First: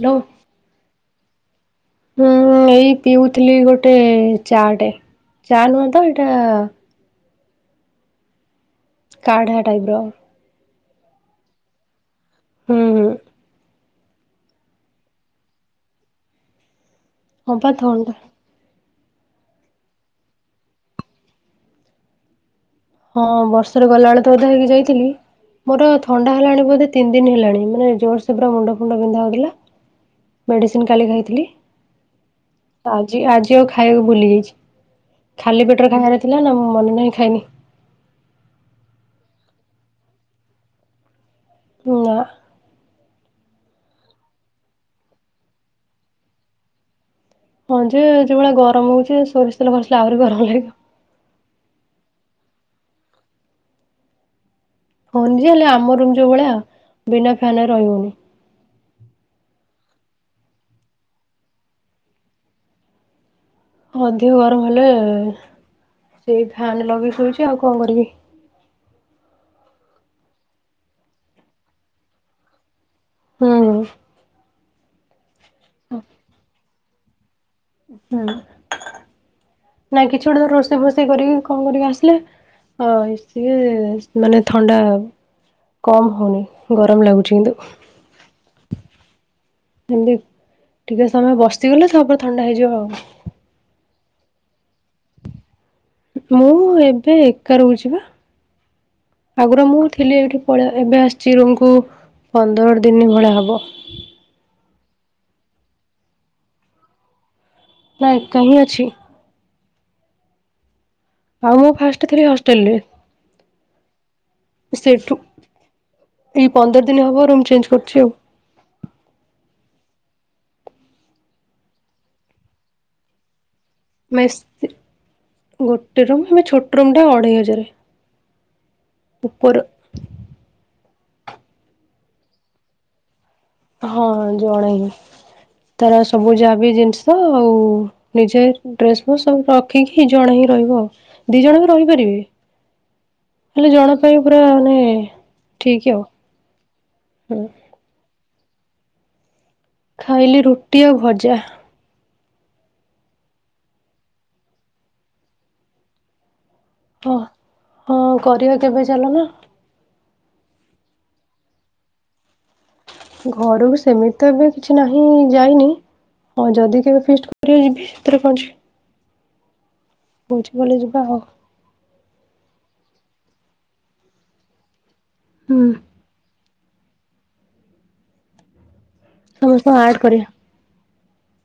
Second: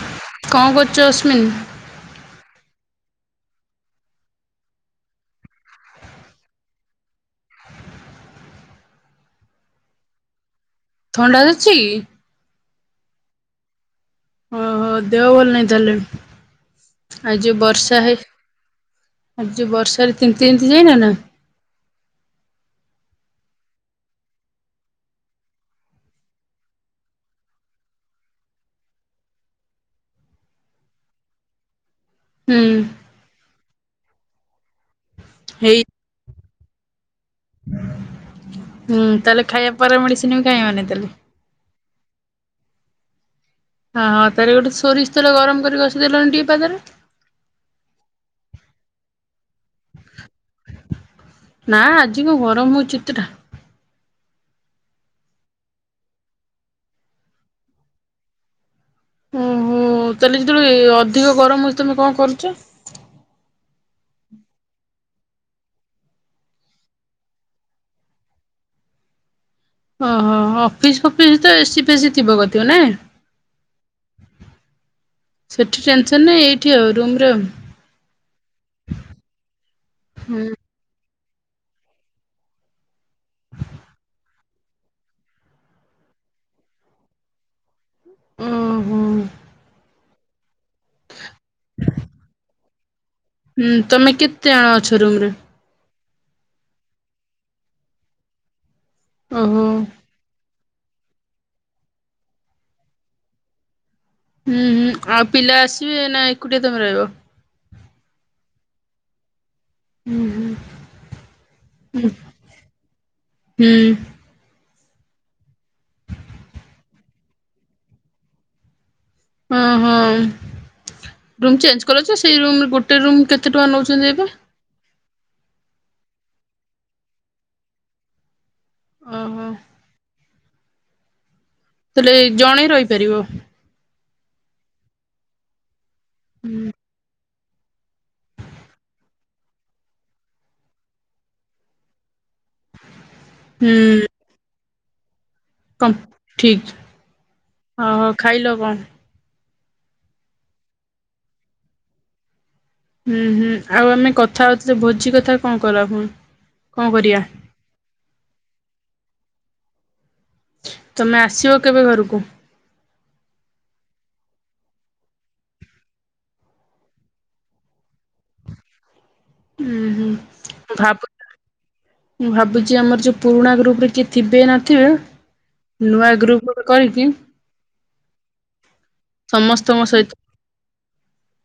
Hello କଣ କରୁଛ ଅଶ୍ମିିନ୍? ହୁଁ ଏଇ ପିଉଥିଲି ଗୋଟେ ଚାଟେ। ଚା ନୁହଁ ତ ଏଇଟା କାଢା ଟାଇପ୍ ର। ଥଣ୍ଡା ଧରିଛି କି? ହୁଁ, ହୁଁ। ଓହୋ, ଦେହ ଭଲ ନାଇଁ ତାହେଲେ? ହଁ ଆଜି ପା ବର୍ଷା ଥଣ୍ଡା ହେ ଆଜି ଯୋଉ ବର୍ଷାରେ ତିନ୍ତି ତିନ୍ତି ଯାଇନ ନା? ହଁ ବର୍ଷ ରେ ଗଲାବେଳେ ତ ଉଦା ହେଇକି ଯାଇଥିଲି। ମୋର ଥଣ୍ଡା ହେଲାଣି ବୋଧେ ତିନି ଦିନ ହେଲାଣି ମାନେ ଜୋରସେ ପୁରା ମୁଣ୍ଡ ଫୁଣ୍ଡ ବିନ୍ଧା ହଉଥିଲା। ମେଡ଼ିସିନ୍ କାଲି ଖାଇଥିଲି। ହୁଁ। ଜି-ଆଜି ଆଉ ଖାଇବାକୁ ଭୁଲି ଯାଇଛି। ଖାଲି ହେଇ ପେଟରେ ଖାଇବାର ଥିଲା ନା ମୁଁ ମନେ ନାହିଁ ଖାଇନି। ହୁଁ, ତାହେଲେ ଖାଇବା ପର ମେଡିସିନ୍ ବି ଖାଇବନି ତାହେଲେ? ନା। ହଁ, ହଁ ତାହେଲେ ଗୋଟେ ସୋରିଷ ତେଲ ଗରମ କରି ଘଷି ଦେଲଣି ଟିକେ ପାଦରେ। ହଁ ଯେ ଯୋଭଳିଆ ଗରମ ହଉଛି ଏ ସୋରିଷ ତେଲ ଘଷିଲେ ଆହୁରି ଗରମ ଲାଗିବ। ନା ଆଜି କଣ ଗରମ ହଉଛି ଏତେଟା। ହଁ ଯେ ହେଲେ ଆମ ରୁମ୍ ଯୋଉ ଭଳିଆ ବିନା ଫ୍ୟାନ୍ ରେ ରହି ହଉନି। ଓହୋ! ତାହେଲେ ଯେତେବେଳେ ଏ ଅଧିକ ଗରମ ହଉଛି ତୋମେ କଣ କରୁଛ? ଅଧିକ ଗରମ ହେଲେ ସେଇ ଫ୍ୟାନ୍ ଲଗେଇ ଶୁଉଛି ଆଉ କଣ କରିବି। ଓହୋ, ଅଫିସ୍ ଫଫିସ୍ ତ ଏସିି ଫେଶି ଥିବ କଥିବ ନାଇଁ? ହଁ। ସେଠି ଟେନସନୂ ନାହିଁ, ଏଇଠି ଆଉ ରୁମ୍ ର। ହୁଁ, ନା କିଛି ଗୋଟେ ହୁଁ ଧର ରୋଷେଇ ଫୋଷେଇ କରିକି କଣ କରିକି ଆସିଲେ ଆଇ ସିଏ ମାନେ ଥଣ୍ଡା ହବ। କମ୍ ହଉନି ଗରମ ଲାଗୁଛି କିନ୍ତୁ। ଉଁ, ହୁଁ। ଏମତି ଟିକେ ସମୟ ବସିଗଲେ ତାପରେ ଥଣ୍ଡା ହେଇଯିବ ଆଉ। ହୁଁ, ତୋମେ କେତେ ଜଣ ଅଛ ରୁମ୍ ରେ? ମୁଁ ଏବେ ଏକା ରହୁଛି ବା। ଓହୋ ଆଗରୁ ମୁଁ ଥିଲି ଏଇଠି ପଳେ, ଏବେ ଆସିଛି ରୁମ୍ କୁ ପନ୍ଦର ଦିନ ଭଳିଆ ହବ। ହୁଁ, ହୁଁ ଆଉ ପିଲା ଆସିବେ ନା ଏକୁଟିଆ ତୋମେ ରହିବ? ନାଇଁ ଏକା ହିଁ ଅଛି। ହୁଁ, ହୁଁ। ଆଉ ମୁଁ ଫାଷ୍ଟ ଥିଲି ହଷ୍ଟେଲ୍ ରେ। ହୁଁ। ସେଠୁ ଏଇ ପନ୍ଦର ଦିନ ହବ ରୁମ୍ ଚେଞ୍ଜ କରିଛି ଆଉ। ଓ ହଁ, ରୁମ୍ ଚେଞ୍ଜ କଲ ଯେ ସେଇ ରୁମ୍ ରେ ଗୋଟେ ରୁମ୍ କେତେ ଟଙ୍କା ନଉଛ ମେସି, ଗୋଟେ ରୁମ୍, ସେଟା ଛୋଟ ରୁମ୍ ଟା ଅଢ଼େଇ ହଜାରେ। ଓହୋ ଉପର। ତାହେଲେ ଏଇ ଜଣେ ରହିପାରିବ? ହଁ ଜଣେ ହିଁ, ତାର ସବୁ ଯାହା ବି ଜିନିଷ ଷ ଆଉ ନିଜେ ଡ୍ରେସ୍ ଫ୍ରେସ୍ ସବୁ ରଖିକି ଜଣେ ହିଁ ରହିବ ଆଉ। ଦି ଜଣ ବି ରହିପାରିବେ। [inaudible] ହେଲେ ଜଣ ପାଇଁ ପୁରା ମାନେ ଠିକ୍ କଣ ଆଉ ଠିକ ହୁଁ ଅ ହଉ ଖାଇଲ କଁ। ଖାଇଲି ରୁଟି ଆଉ ଭଜା ହୁଁ ହୁଁ ଆଉ ଆମେ କଥା ହଉଥିଲେ ଭୋଜି କଥା କଣ କଲ ହୁଁ। ହଁ ହଁ କରିବା କେବେ ଚାଲୁ ନ। ତମେ ଆସିବ କେବେ ଘରକୁ। ଘରକୁ ସେମିତି ଏବେ କିଛି ନାହିଁ ଯାଇନି। ଆଉ ଯଦି କେବେ ଫିଷ୍ଟ କରିବା ଯିବି ସେଥିରେ କଁ ଅଛି। ଉଁ ହୁଁ। ଭୋଜି ମୁଁ କଲେ ଯିବା ଭାବୁ ଆଉ। ମୁଁ ଭାବୁଛି ଆମର ଯୋଉ ପୁରୁଣା ଗ୍ରୁପ ରେ କିଏ ଥିବ ନଥିବେ। ହୁଁ। ନୂଆ ଗ୍ରୁପ ଗୋଟେ କରିକି। ସମସ୍ତଙ୍କୁ ସମସ୍ତଙ୍କ ଆଡ୍ ସହିତ କରିବା।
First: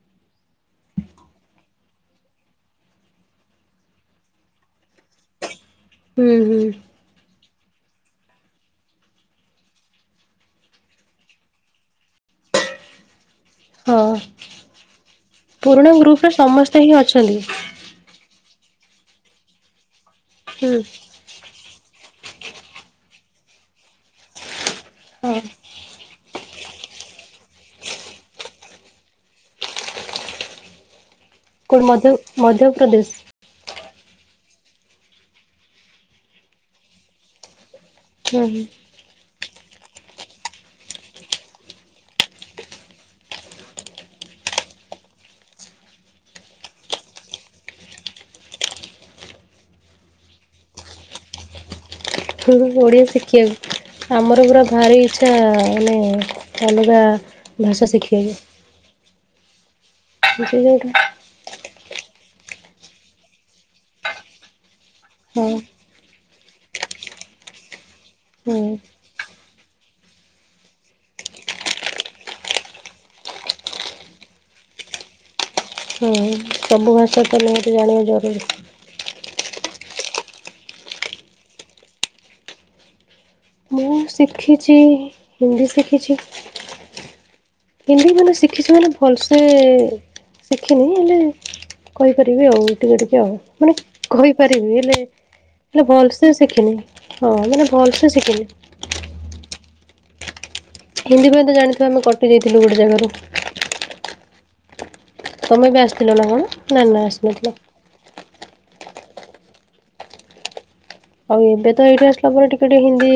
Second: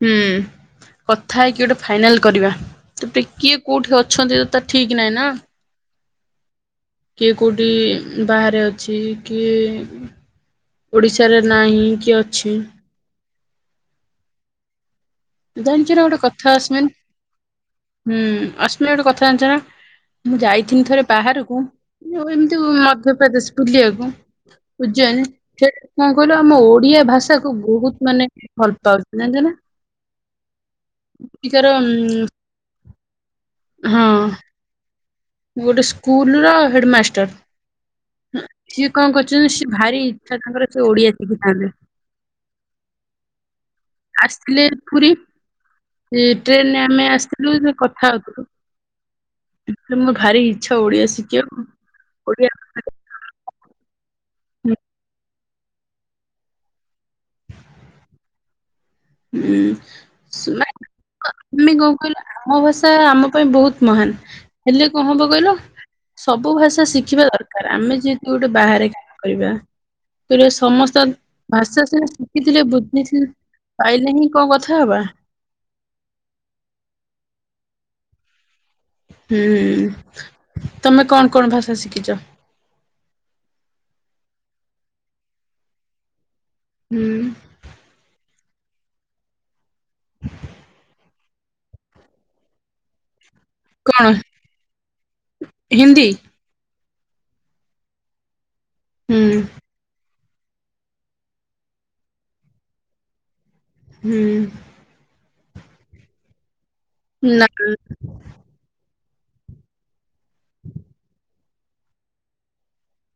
ହୁଁ। କଥା ହେଇକି ଗୋଟେ ଫାଇନାଲ କରିବା ତ କିଏ କୋଉଠି ଅଛନ୍ତି ତ ତା ଠିକ୍ ନାହିଁ ନା। ହୁଁ ହୁଁ। କିଏ କୋଉଠି ବାହାରେ ଅଛି କିଏ। ଓଡ଼ିଶାରେ ନାହିଁ କି ଅଛି। ହଉ ଜାଣିଛ ପୁରୁଣା ନା ଗୋଟେ ଗ୍ରୁପରେ କଥା ସମସ୍ତେ ଅସ୍ମିନ୍ ହିଁ ଅଛନ୍ତି। ହୁଁ ଅଶ୍ମିତା ଗୋଟେ କଥା ଜାଣିଛ ନା ମୁଁ ହୁଁ ଯାଇିଥିଲି ଥରେ ବାହାରକୁ। ଆଉ ଏମିତି ମଧ୍ୟପ୍ରଦେଶ ବୁଲିବାକୁ ଉଜ୍ଜୟନ। ହଁ କଁ କହିଲୁ ଆମ ଓଡିଆ ଭାଷା କୁ ବହୁତ ମାନେ ଭଲ ପାଉଛନ୍ତି ଜାଣିଛ ନା। ସେଠିକାର ଉଁ, କୋଉଠି ମଧ୍ୟ ମଧ୍ୟ ପ୍ରଦେଶ। ହଁ। ଗୋଟେ ସ୍କୁଲ ର ହେଡମାଷ୍ଟର। ହୁଁ। ସିଏ କଣ କରୁଛନ୍ତି ସେ ଭାରି ଇଚ୍ଛା ତାଙ୍କର ସେ ଓଡିଆ ସିଖିଥାନ୍ତେ। ଆସିଥିଲେ ପୁରୀ ସେ ଟ୍ରେନରେ ଆମେ ଆସିଥିଲୁ ସେ କଥା ହଉଥିଲୁ। କହିଲେ ମୋର ଭାରି ଇଚ୍ଛା ଓଡିଆ ଶିଖିବାକୁ। ଓଡିଆ ହୁଁ ଆମେ ହୁଁ ଓଡ଼ିଆ ଶିଖିବାକୁ ଆମର ପୁରା ଭାରି ଇଚ୍ଛା। ମାନେ ଅଲଗା ଭାଷା ଶିଖିବାକୁ। ହୁଁ। [unintelligible] ମାନେ କଣ କହିଲ ଆମ ଭାଷା ଆମ ପାଇଁ ବହୁତ ମହାନ ହେଲେ କଁ ହବ ହଁ କହିଲ। ସବୁ ଭାଷା ଶିଖିବା ଦରକାର ଆମେ ଯେହେତୁ ଗୋଟେ ହୁଁ ବାହାରେ କାମ କରିବା। ସେଥିରେ ସମସ୍ତ ଭାଷା ସିନା ଶିଖିଥିଲେ ବୁଝିଥିଲେ। ପାଇଲେ ହିଁ କଁ କଥା ହେବା। ହୁଁ। ସବୁ ଭାଷା ତାହେଲେ ମୋତେ ଜାଣିବା ଜରୁରୀ। ହୁଁ ତମେ କଣ କଣ ଭାଷା ଶିଖିଛ। ମୁଁ ଶିଖିଛି ହିନ୍ଦୀ ଶିଖିଛି। ହୁଁ। ହିନ୍ଦୀ ମାନେ ଶିଖିଛି ମାନେ ଭଲସେ ଶିଖିନି ହେଲେ। କହିପାରିବି ଆଉ ଟିକେ ଟିକେ ଆଉ ମାନେ କଣ କହିପାରିବି ହେଲେ ହେଲେ ହିନ୍ଦୀ ଭଲସେ ସି ଶିଖିନି ହଁ ମାନେ ଭଲସେ ଶିଖିନି। ହୁଁ। ହିନ୍ଦୀ ଜଦି ଜାଣିଥିବା ଆମେ କଟି ଯାଇଥିଲୁ ଗୋଟେ ଜାଗାରୁ। ହୁଁ। ତମେ ଏବେ ଆସିଥିଲ ନା କଣ ନା ନାଁ ନା ଆସିନଥିଲ। [inaudible] ଆଉ ଏବେ ତ ଏଇଠି ଆସିଲା ପରେ ଟିକେ ଟିକେ ହିନ୍ଦୀ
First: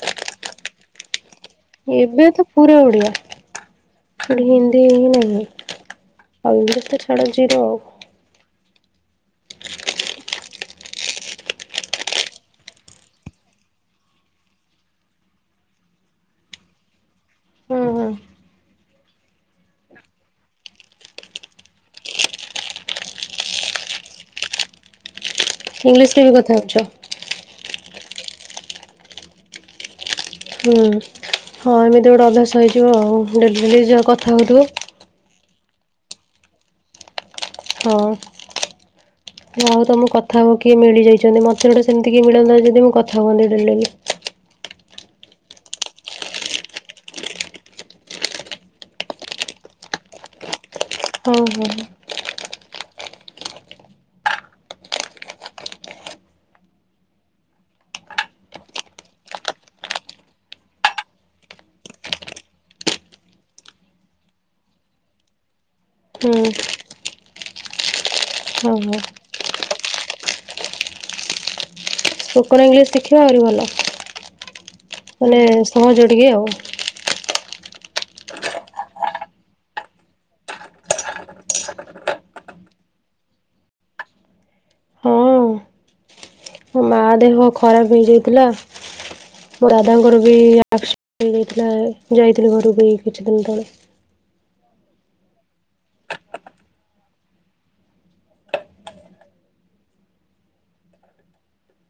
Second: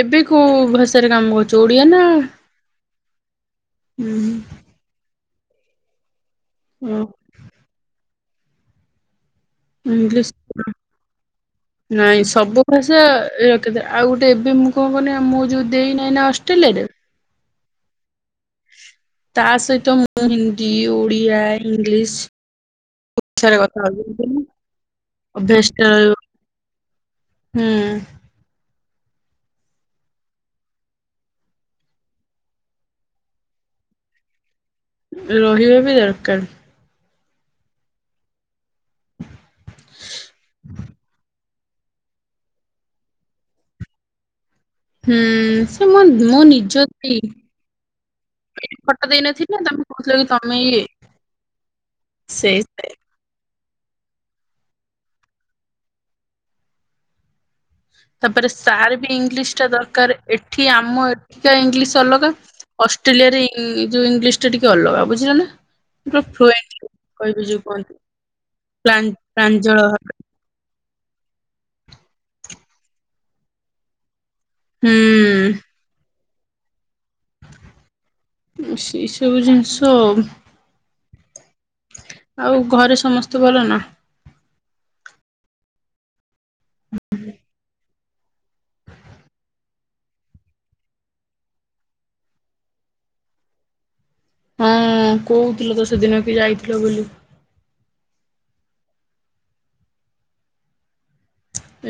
ଏବେ କୋଉ ଭାଷାରେ କାମ କରୁ ଏବେ ତ ପୁରା ଓଡିଆ ସେଠ ହିନ୍ଦୀ ହିଁ ନାହିଁ। ଆଉ ଇଂଲିଶ ତ ଓ ଛାଡ ଜିରୋ ଆଉ। ଇଙ୍ଗଲିସ ନାଇଁ ସବୁ ଭାଷା ରଖିଥାଏ ଆଉ ଗୋଟେ ଏବେ ମୁଁ କଣ କନି ମୁଁ ଯୋଉ ଦେଇନାହିଁ ନା ଅଷ୍ଟ୍ରେଲିଆରେ ହଁ ହଁ ତା ସହିତ ମୁଁ ହିନ୍ଦୀ ଓଡ଼ିଆ ଇଂଲିଶ ପଛରେ କଥା [unintelligible] ଅଭ୍ୟାସ ହୁଁ। ଇଂଲିଶରେ ବି କଥା ହଉଛ ହୁଁ ହଁ ଏମିତି ଗୋଟେ ଅଭ୍ୟାସ ହେଇଯିବ ଆଉ ଡେଲି ଡେଲି ଯା କଥା ହେଉଥିବ। ରହିବା ବି ଦରକାର। ହଁ। ଯାହା ହେଉ ତମ କଥା ହବ କିଏ ମିଳିଯାଇଛନ୍ତି ମତେ ଗୋଟେ ସେମିତି କିଏ ମିଳନ୍ତା ଯଦି ମୁଁ କଥା ହୁଅନ୍ତି ଡେଲି ଡେଲି। ହୁଁ ସେ ମୋ ନିଜ ଦି ଏ ଫଟା ଦେଇନଥିଲି ନା ତମେ କହୁଥିଲ କି ତମେ ଇଏ। ହୋଉ ହୋଉ। ସେଇ [unintelligible] ତାପରେ ସାର୍ ବି ଇଂଲିଶ ଟା ଦରକାର ଏଠି ଆମ ଏଠିକା ଇଂଲିଶ ଅଲଗା। ଅଷ୍ଟ୍ରେଲିଆରେ ଯୋଉ ଇଂଲିଶ ଟା ଟିକେ ଅଲଗା ବୁଝିଲ ନା। ହୁଁ [unintelligible] କହିବି ଯୋଉ କୁହନ୍ତି ହଁ ହଁ। ପ୍ରାଞ୍ଜଳ ଭାବେ। ସ୍ପୋକନ ଇଂଲିଶ ଶିଖିବା ଆହୁରି ଭଲ ମାନେ ହୁଁ ସହଜ ଟିକେ ଆଉ। ଏ ସବୁ ଜିନିଷ ଆଉ ଘରେ ସମସ୍ତେ ଭଲ ନା? ହଁ। ମୋ ମା ଦେହ ଖରାପ ହେଇଯାଇଥିଲା। ମୋ ଦାଦାଙ୍କର ବି ଆକସିଡେଣ୍ଟ ହେଇଥିଲା ଯାଇଥିଲି ଯାଇଥିଲି ଘରକୁ କିଛି ଦିନ ତଳେ। ହଁ କହୁଥିଲ ତ ସେଦିନ ବି ଯାଇଥିଲ ବୋଲି।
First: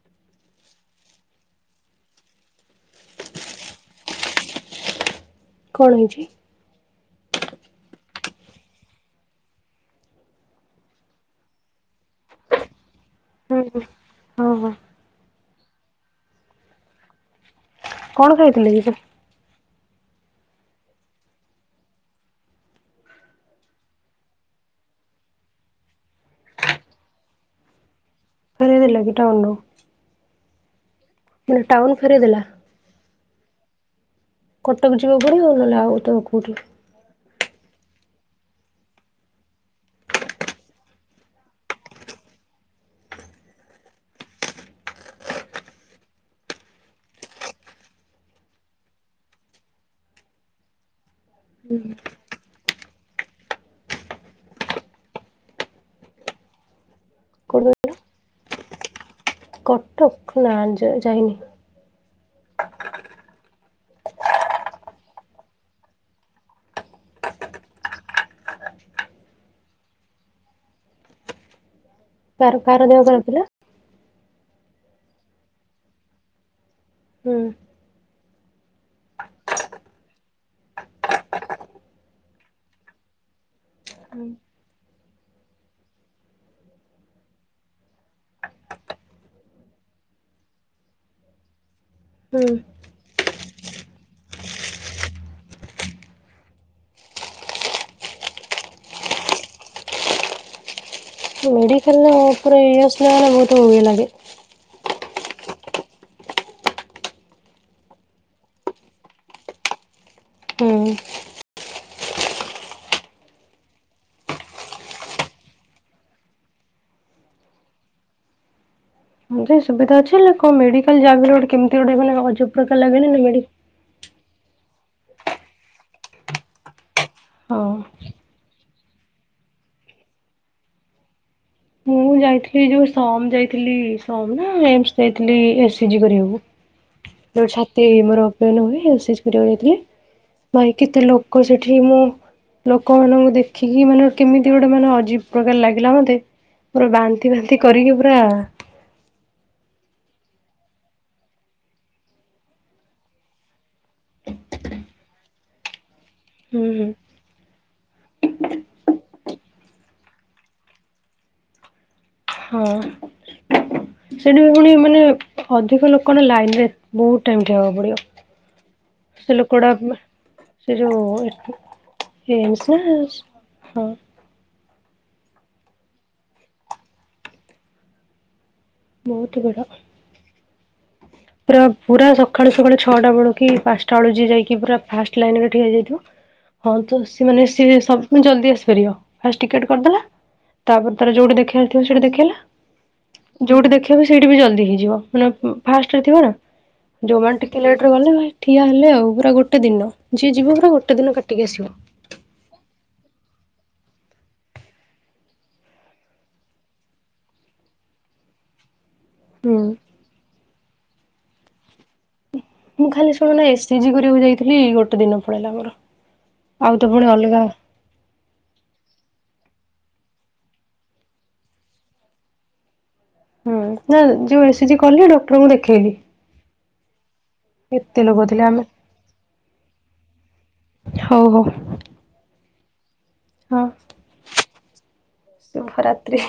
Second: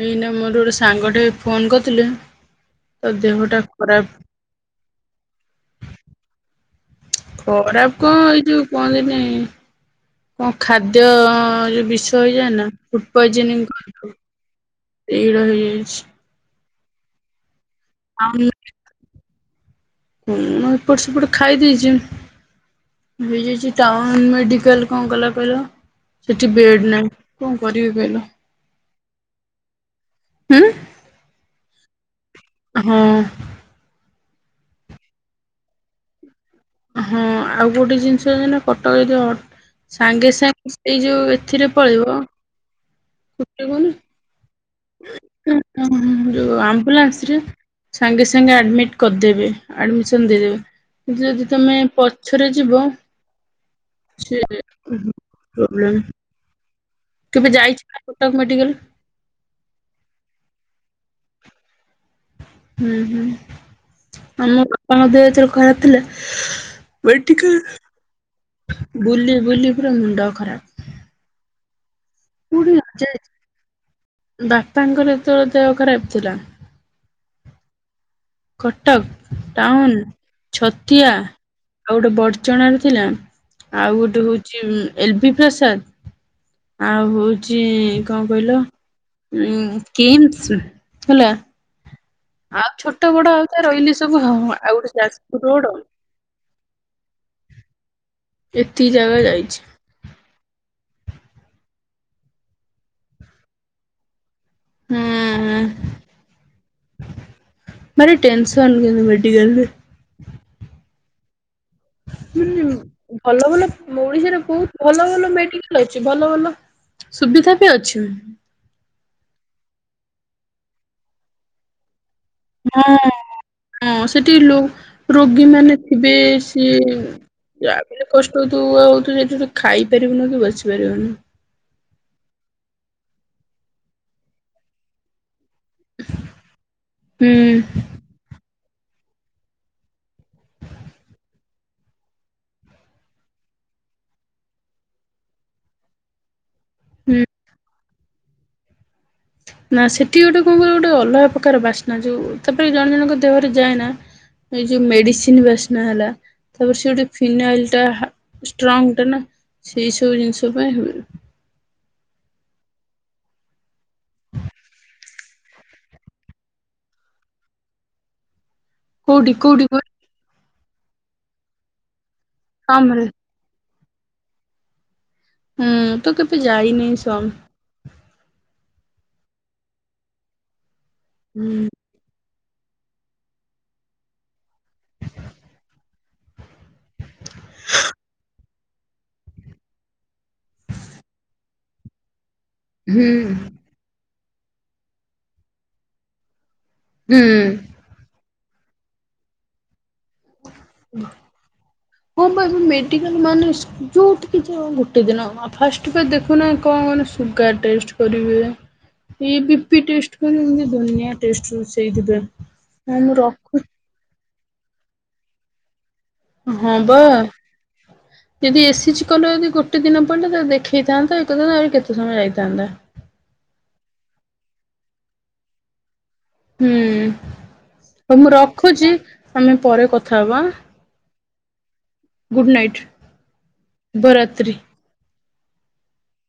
ଏଇନା ମୋର ଗୋଟେ ସାଙ୍ଗଠେ ଫୋନ କରିଥିଲେ ତା ଦେହଟା ଖରାପ କଣ ହେଇଛି? ଖରାପ କଁ ଏଇ ଯୋଉ କୁହନ୍ତି ନି କଣ ଖାଦ୍ୟ ଯୋଉ ବିଷ ହେଇଯାଏ ନା। ଫୂଡ଼ ହୁଁ ପଇଜନିଂ ହୁଁ ହଁ ହଁ ଏଇରା ହେଇଯାଇଛି। କଣ ଖାଇଥିଲେ କି ସେ? ହୁଁ ମୁଁ ଏପଟ ସେପଟ ଖାଇ ଦେଇଛି। ହେଇଯାଇଛି ଟାଉନ ମେଡିକାଲ କଣ କଲା କହିଲ? ସେଠି ବେଡ଼୍ ନାହିଁ କଣ କରିବି କହିଲ? ଫେରେଇଦେଲା କି ଟାଉନ ରୁ? ହୁଁ ମାନେ ଟାଉନ ଫେରେଇଦେଲା। ହଁ। କଟକ ଯିବାକୁ ପଡିବ ନହଲେ ଆଉ ତ କୋଉଠି। ହଁ ଆଉ ଗୋଟେ ଜିନିଷ ହେଲା କଟକ ଯଦି ଅ ସାଙ୍ଗେ ସାଙ୍ଗେ ସେଇ ଯୋଉ ଏଥିରେ ପଳେଇବ କୋଉଥିରେ କୁହନି [unintelligible] ଯୋଉ ଅମୁଲାନ୍ସ ରେ ସାଙ୍ଗେ ସାଙ୍ଗେ ଆଡମିଟ କରିଦେବେ ଆଡମିସନ ଦେଇଦେବେ ଯଦି ତୁମେ ପଛରେ ଯିବ ସିଏ ପ୍ରୋବ୍ଲେମ କେବେ କୋଉଠି ଯାଇଛ କହିଲ ନା କଟକ ମେଡିକାଲ କଟକ ନା ଜାଯାଇନି ହୁଁ ହୁଁ ଆମ ବାପାଙ୍କ ଦେହଥର ଯେତେବେଳେ ଖରାପ ଥିଲା ଏଠିକ ବୁଲି ବୁଲି ପୁରା ମୁଣ୍ଡ ଖରାପ କାର କାର ଦେହ ଖରାପ ଥିଲା [unintelligible] ବାପାଙ୍କର ଯେତେବେଳେ ଦେହ ଖରାପ ଥିଲା ହୁଁ କଟକ ଟାଉନ ଛତିଆ ଆଉ ଗୋଟେ ବଡଚଣା ରେ ଥିଲା ଆଉ ଗୋଟେ ହଉଛି ଉ ଏଲ ବି ପ୍ରସାଦ ଆଉ ହଉଛି କଣ କହିଲ ଉ କିମ୍ସ ହେଲା ଆଉ ହୁଁ ଛୋଟ ବଡ ଆଉ ତା ରହିଲେ ସବୁ ହଁ ଆଉ ଗୋଟେ ଯାଜପୁର ରୋଡ ଆଉ ଏତିକି ଜାଗା ଯାଇଛି ମେଡିକଲ ଆ ଉପରେ ଇମୋସନାଲ ବହୁତ ଇଏ ଲାଗେ ହୁଁ ହୁଁ ଭାରି ଟେନ୍ସନ କିନ୍ତୁ ମେଡିକାଲ ରେ ହୁଁ ହୁଁ ଭଲ ଭଲ ଓଡିଶାରେ ବହୁତ ଭଲ ଭଲ ମେଡିକାଲ ଅଛି ଭଲ ଭଲ ସୁବିଧା ବି ଅଛି ହଁ ଯେ ସୁବିଧା ଅଛି ହେଲେ କଣ ମେଡିକାଲ ଯା ବିହେଲେ ଗୋଟେ କେମତି ଗୋଟେ ଅଯବ ହଁ ହଁ ସେଠି ଲୋ ରୋଗୀମାନେ ଥିବେ ସିଏ ହଁ। ଯାହା ବି ହେଲେ କଷ୍ଟ ହଉ ହଉୁଠିୁ ଖାଇ ପାରିବୁନ କି ବସି ପାରିବୁନି ମୁଁ ଯାଇଥିଲି ଯୋଉ ସୋ ମ୍ ଯାଇଥିଲି ସୋମ୍ ନା ଏମସ ଯାଇଥିଲି ଏସ ସିଜି କରିବାକୁ ହୁଁ। ଯୋଉ ଛାତି ମୋର ଅପୟନ ହୁଏ ସିଝ କରିବାକୁ ଯାଇଥିଲେ ଭାଇ କେତେ ଲୋକ ସେଠି ମୁଁ ଲୋକ ମାନଙ୍କୁ ଦେଖିକି ମାନେ କେମିତି ଗୋଟେ ମାନେ ଅଜୀବ ପ୍ରକାର ଲାଗିଲା ମତେ ପୁର ହୁଁ ବାନ୍ତି ବାନ୍ତି କରିକି ପୁରା ନା ସେଠି ଗୋଟେ କଣ କର ଗୋଟେ ଅଲଗା ପ୍ରକାର ବାସ୍ନା ଯୋଉ ତାପରେ ଜଣେ ଜଣଙ୍କ ଦେହରେ ଯାଏ ନା ଏ ଯୋଉ ମେଡିସିନ ବାସନା ହେଲା ହୁଁ ତାପରେ ହୁଁ ସେ ଗୋଟେ ଫିନାଇଲ ଟା ହା ଷ୍ଟ୍ରଙ୍ଗ ଟା ନା ସେଇ ସବୁ ଜିନିଷ ପାଇଁ ହଁ [inaudible] ସେଠି ବି ପୁଣି ମାନେ ଅଧିକ ଲୋକଙ୍କ ଲାଇନ ରେ ବହୁତ ଟାଇମ ଠିଆବାକୁ ପଡିବ କୋଉଠି ସେ କୋଉଠି ଲୋକଡା କହିଲୁ ସେ ଯୋଉ ଏମ୍ସ ସମ୍ ରେ [unintelligible] ହଁ ହୁଁ ତ କେବେ ଯାଇ ନହିଁ ସମ ବହୁତ ବୁଡ଼ [inaudible] ପୁରା ପୁରା ସକାଳୁ ସକାଳୁ ଛଅଟା ବେଳ କି ପାଞ୍ଚଟା ବେଳୁ ଯେ ଯାଇକି ପୁରା ଫାଷ୍ଟ ଲାଇନ ରେ ଠିଆଯାଇଥିବ ହଁ ତ ସିମାନେ ସିଜଲ୍ଦି ଆସିପାରିବ ଫାଷ୍ଟ ଟିକେଟ କରିଦେଲା ତାପରେ ତାର ଯୋଉଠି ଦେଖେଇ ବାର ଥିବ ସେଠି ଦେଖେଇଲା ହୁଁ ଯୋଉଠି ଦେଖ ସେଇଠି ବି ଜଲ୍ଦି ହେଇଯିବ ମାନେ ଫାଷ୍ଟ ରେ ଥିବ ନା ଯୋଉମାନେ ହୁଁ। ଟିକେ ଲେଟରେ ଗଲେ ଠିଆ ହେଲେ ଆଉ, ପୁରା ଗୋଟେ ଦିନ, ଯିଏ ଯିବ ପୁରା ଗୋଟେ ଦିନ କାଟିକି ଆସିବ। ହଁ ପା, ମେଡିକାଲ ମାନେ ଯଉଠିକି ଯାଅ, ଗୋଟେ ଦିନ, ଫାଷ୍ଟ ବା ଦେଖୁନା କଣ ମାନେ ସୁୁଗାର୍ ଟେଷ୍ଟ କରିବେ। ଏ ହୁଁ ବି ପି ଟେଷ୍ଟ କରିବେ, ଏମିତି ଦୁନିଆଁ ଟେଷ୍ଟ ହୁଏ ସେଇଥି ପାଇଁ। ମୁଁ ଖାଲି ଶୁଣୁନା, ଏସ୍ ଇ ଜି କରିବାକୁ ଯାଇଥିଲି, ଗୋଟେ ଦିନ ପଳେଇଲା ମୋର। ଆଉ ହଁ ତ ବା। ପୁଣି ଅଲଗା ଯଦି ଏସିଜି କଲ ଯଦି ଗୋଟେ ଦିନ ପଡ଼ିଲେ, ତା ଦେଖେଇଥାନ୍ତ, ଇଏ କରିଥାନ୍ତ, ଆହୁରି କେତେ ସମୟ ଯାଇଥାନ୍ତା? ହୁଁ, ନା ଯୋଉ ଏସିଜିି କଲି, ଡକ୍ଟରଙ୍କୁ ଦେଖେଇଲି। ହୁଁ, ଏତେ ହଉ ଲୋକ ମୁଁ ଥିଲେ ଆମେ। ରଖୁଚି, ଆମେ ପରେ କଥା ହବା ଆଁ। ହଉ ହଉ। ଗୁଡ଼ ନାଇଟ୍। ଶୁଭ ରାତ୍ରି। ଶୁଭ ରାତ୍ରି।